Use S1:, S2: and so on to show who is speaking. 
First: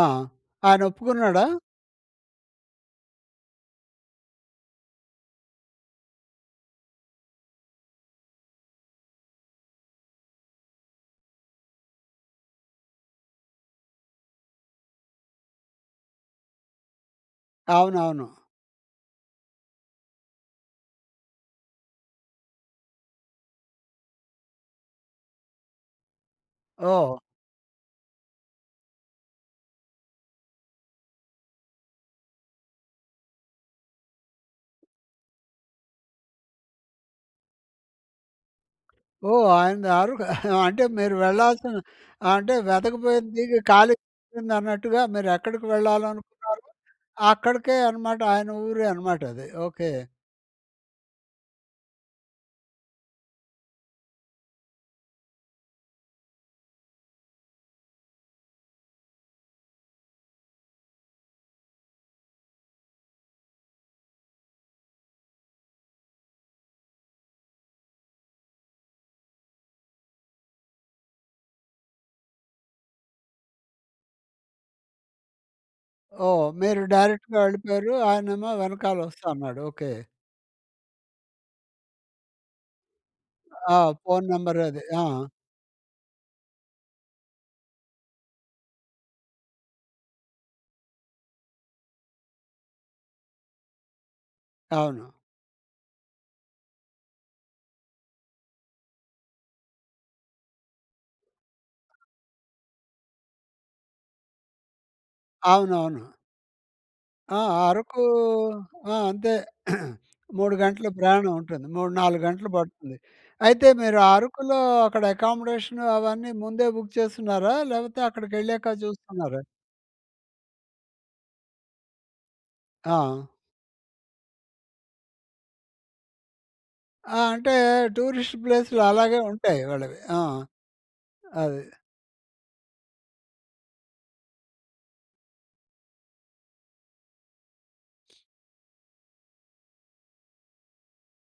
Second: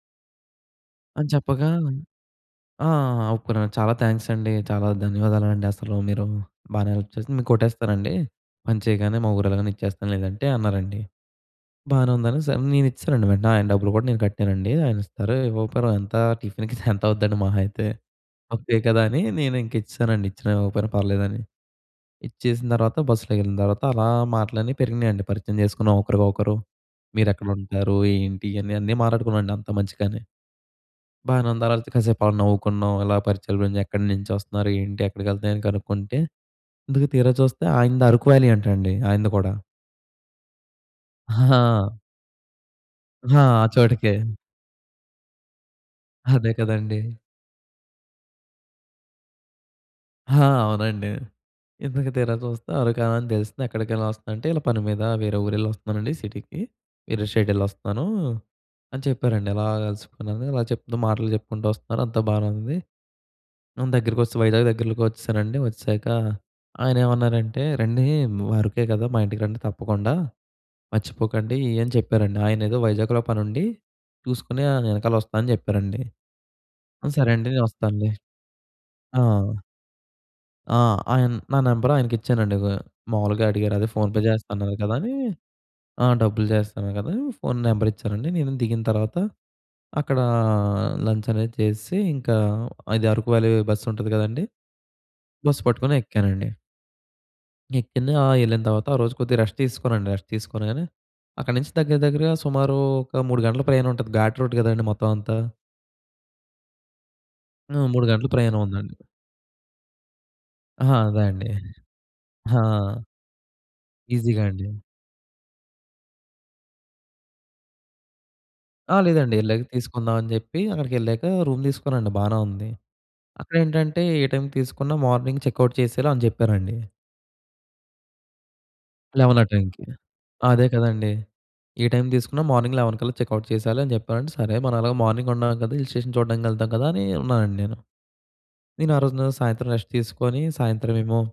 S1: ఆ!
S2: అని
S1: ఆయనొప్పుకున్నాడా?
S2: చెప్పగా ఆ! ఆ! ఒప్పుకున్నాను. "చాలా థ్యాంక్స్ అండి, చాలా ధన్యవాదాలండి. అసలు మీరు బానే హెల్ప్ చేసారు. మీకు కొట్టేస్తానండి, పని చేయగానే, మా ఊరెల్లగానే ఇచ్చేస్తాను లేదంటే" అన్నారండి. బానే ఉందనేసి, నేనిచ్చేసానండి వెంటనే. ఆయన డబ్బులు కూడా నేను కట్టానండి. ఆయనిస్తారు, ఇవ్వకపోయిన ఎంత టిఫిన్‌కి ఎంత అవుద్దండి, మహాయితే
S1: అవునవును.
S2: ముప్పయే కదా! అని నేనింకా ఇచ్చేసానండి. ఇచ్చిన ఇవ్వకపోయినా పర్లేదని. ఇచ్చేసిన తర్వాత బస్సులో వెళ్ళిన తర్వాత, అలా మాటలన్నీ పెరిగినాయండి. పరిచయం చేసుకున్నాం ఒకరికి ఒకరు.
S1: ఓహ్!
S2: "మీరెక్కడ ఉంటారు? ఏంటి?" అని అన్నీ మాట్లాడుకున్నాండి అంత మంచిగానే. బానే ఉంది, ఆ తర్వాత కాసేపు నవ్వుకున్నాం. ఇలా పరిచయాలు పెంచ్ "ఎక్కడ నుంచొస్తున్నారు? ఏంటి? ఎక్కడికి వెళ్తారు?" అని కనుక్కుంటే, ఇంతకు తీరాచూస్తే ఆయనది అరకు వ్యాలీ అంట అండి, ఆయనది
S1: ఓహ్!
S2: కూడా.
S1: ఆయనది ఆ రూటా? అంటే మీరు వెళ్ళాల్సిన
S2: హా!
S1: ఆహ్, అంటే వెతక పోయిన
S2: హా!
S1: తీగ
S2: ఆ
S1: కాలికి
S2: చోటకే.
S1: తగిలిందన్నట్టుగా, మీరెక్కడికి
S2: అదే
S1: వెళ్ళాలనుకున్నారో
S2: కదండీ!
S1: అక్కడికే అన్నమాట, ఆయన ఊరే అన్నమాట అది. ఓకే.
S2: హా! అవునండి. ఇంతకు తీరాచూస్తే అరకు వ్యాలీ అని తెలిసింది. ఎక్కడికెళ్ళి వస్తుందంటే "ఇలా పని మీద వేరే ఊరెళ్లి వస్తున్నానండి, సిటీకి. వేరే స్టేట్ వెళ్లొస్తూన్నాను" అని చెప్పారండి. ఇలా కలుసుకున్నాను ఇలా చెప్తూ మాటలు చెప్పుకుంటూ వస్తున్నారు. అంతా బానే ఉంది. దగ్గరకి వచ్చేశాం, వైజాగ్ దగ్గర‌లోకి వచ్చేసానండి. వచ్చేసాక ఆయనేమన్నారంటే, "రండీ ము అరకే కదా! మా ఇంటికి రండి తప్పకుండా. మర్చిపోకండి" అని చెప్పారండి. ఆయనేదో వైజాగ్‌లో పని ఉండి చూసుకొని ఆయన వెనకాల వస్తానని చెప్పారండి.
S1: ఓహ్! మీరు
S2: "సరే
S1: డైరెక్ట్‌గా
S2: అండి. నేను
S1: వెళ్ళిపోయారు.
S2: వస్తానులే".
S1: ఆయనేమో వెనకాల
S2: ఆ!
S1: వస్తా అన్నాడు. ఓకే.
S2: ఆ! ఆయన నా నెంబర్ ఆయనకి ఇచ్చానండి. గొ మామూలుగా అడిగారు.
S1: ఆ!
S2: అదే ఫోన్ పే
S1: ఫోన్
S2: చేస్తా
S1: నంబర్
S2: అన్నారు
S1: అది.
S2: కదా!
S1: ఆ!
S2: అని. ఆ! డబ్బులు చేస్తా అన్నారు కదా! ఫోన్ నెంబర్ ఇచ్చానండి. నేను దిగిన తర్వాత, అక్కడ లంచ్ అనేది చేసేసి ఇంకా, అది అరకు వ్యాలీ బస్సు ఉంటది కదండీ!
S1: అవును.
S2: బస్ పట్టుకొని ఎక్కానండి. ఎక్కింది. ఆ! వెళ్ళిన తర్వాత ఆ రోజు కొద్దిగా రెస్ట్ తీసుకున్నానండి. రెస్ట్ తీసుకోగానే, అక్కడి నుంచి దగ్గర దగ్గరగా సుమారు ఒక 3 గంటల ప్రయాణం ఉంటది. ఘాట్ రోడ్ కదండీ! మొత్తం అంతా.
S1: అవునవును. ఆ!
S2: ఆ!
S1: అరకూ
S2: 3 గంటలు ప్రయాణం
S1: ఆ!
S2: ఉందండి.
S1: అంతే 3 గంటలు
S2: హా! అదే
S1: ప్రయాణం
S2: అండి.
S1: ఉంటుంది. 3, 4. గంటలు
S2: హా!
S1: పడుతుంది. అయితే, మీరు
S2: ఈజీగా
S1: అరకులో
S2: అండి.
S1: అక్కడ అకామడేషన్ అవన్నీ ముందే బుక్ చేసుకున్నారా? లేకపోతే అక్కడికెళ్ళాక
S2: ఆ! లేదండి.
S1: చూసుకున్నారా?
S2: వెళ్ళాక తీసుకుందాం అని జెప్పి, అక్కడికి వెళ్ళాక రూమ్ తీసుకున్నానండి, బానే ఉంది.
S1: ఆ!
S2: అక్కడేంటంటే ఏ టైమ్‌కి తీసుకున్న మార్నింగ్ చెక్‌ఔట్ చేసేయాలి అని చెప్పారండి.
S1: ఆ! అంటే, టూరిస్ట్ ప్లేస్‌లు అలాగే
S2: 11 ఆ
S1: ఉంటాయి,
S2: టైమ్‌కి.
S1: వాళ్ళవి. ఆ!
S2: అదే కదండీ!
S1: అది.
S2: ఏ టైమ్ తీసుకున్న మార్నింగ్ 11 కల్లా చెక్‌ఔట్ చేసేయాలి అని చెప్పారండి. "సరే. మనం అలాగే మార్నింగ్ ఉన్నాం కదా! హిల్ స్టేషన్ చూడడానికి వెళ్తాం కదా!" అని ఉన్నానండి నేను. నేను ఆ రోజున సాయంత్రం రెస్ట్ తీసుకొని సాయంత్రం ఏమో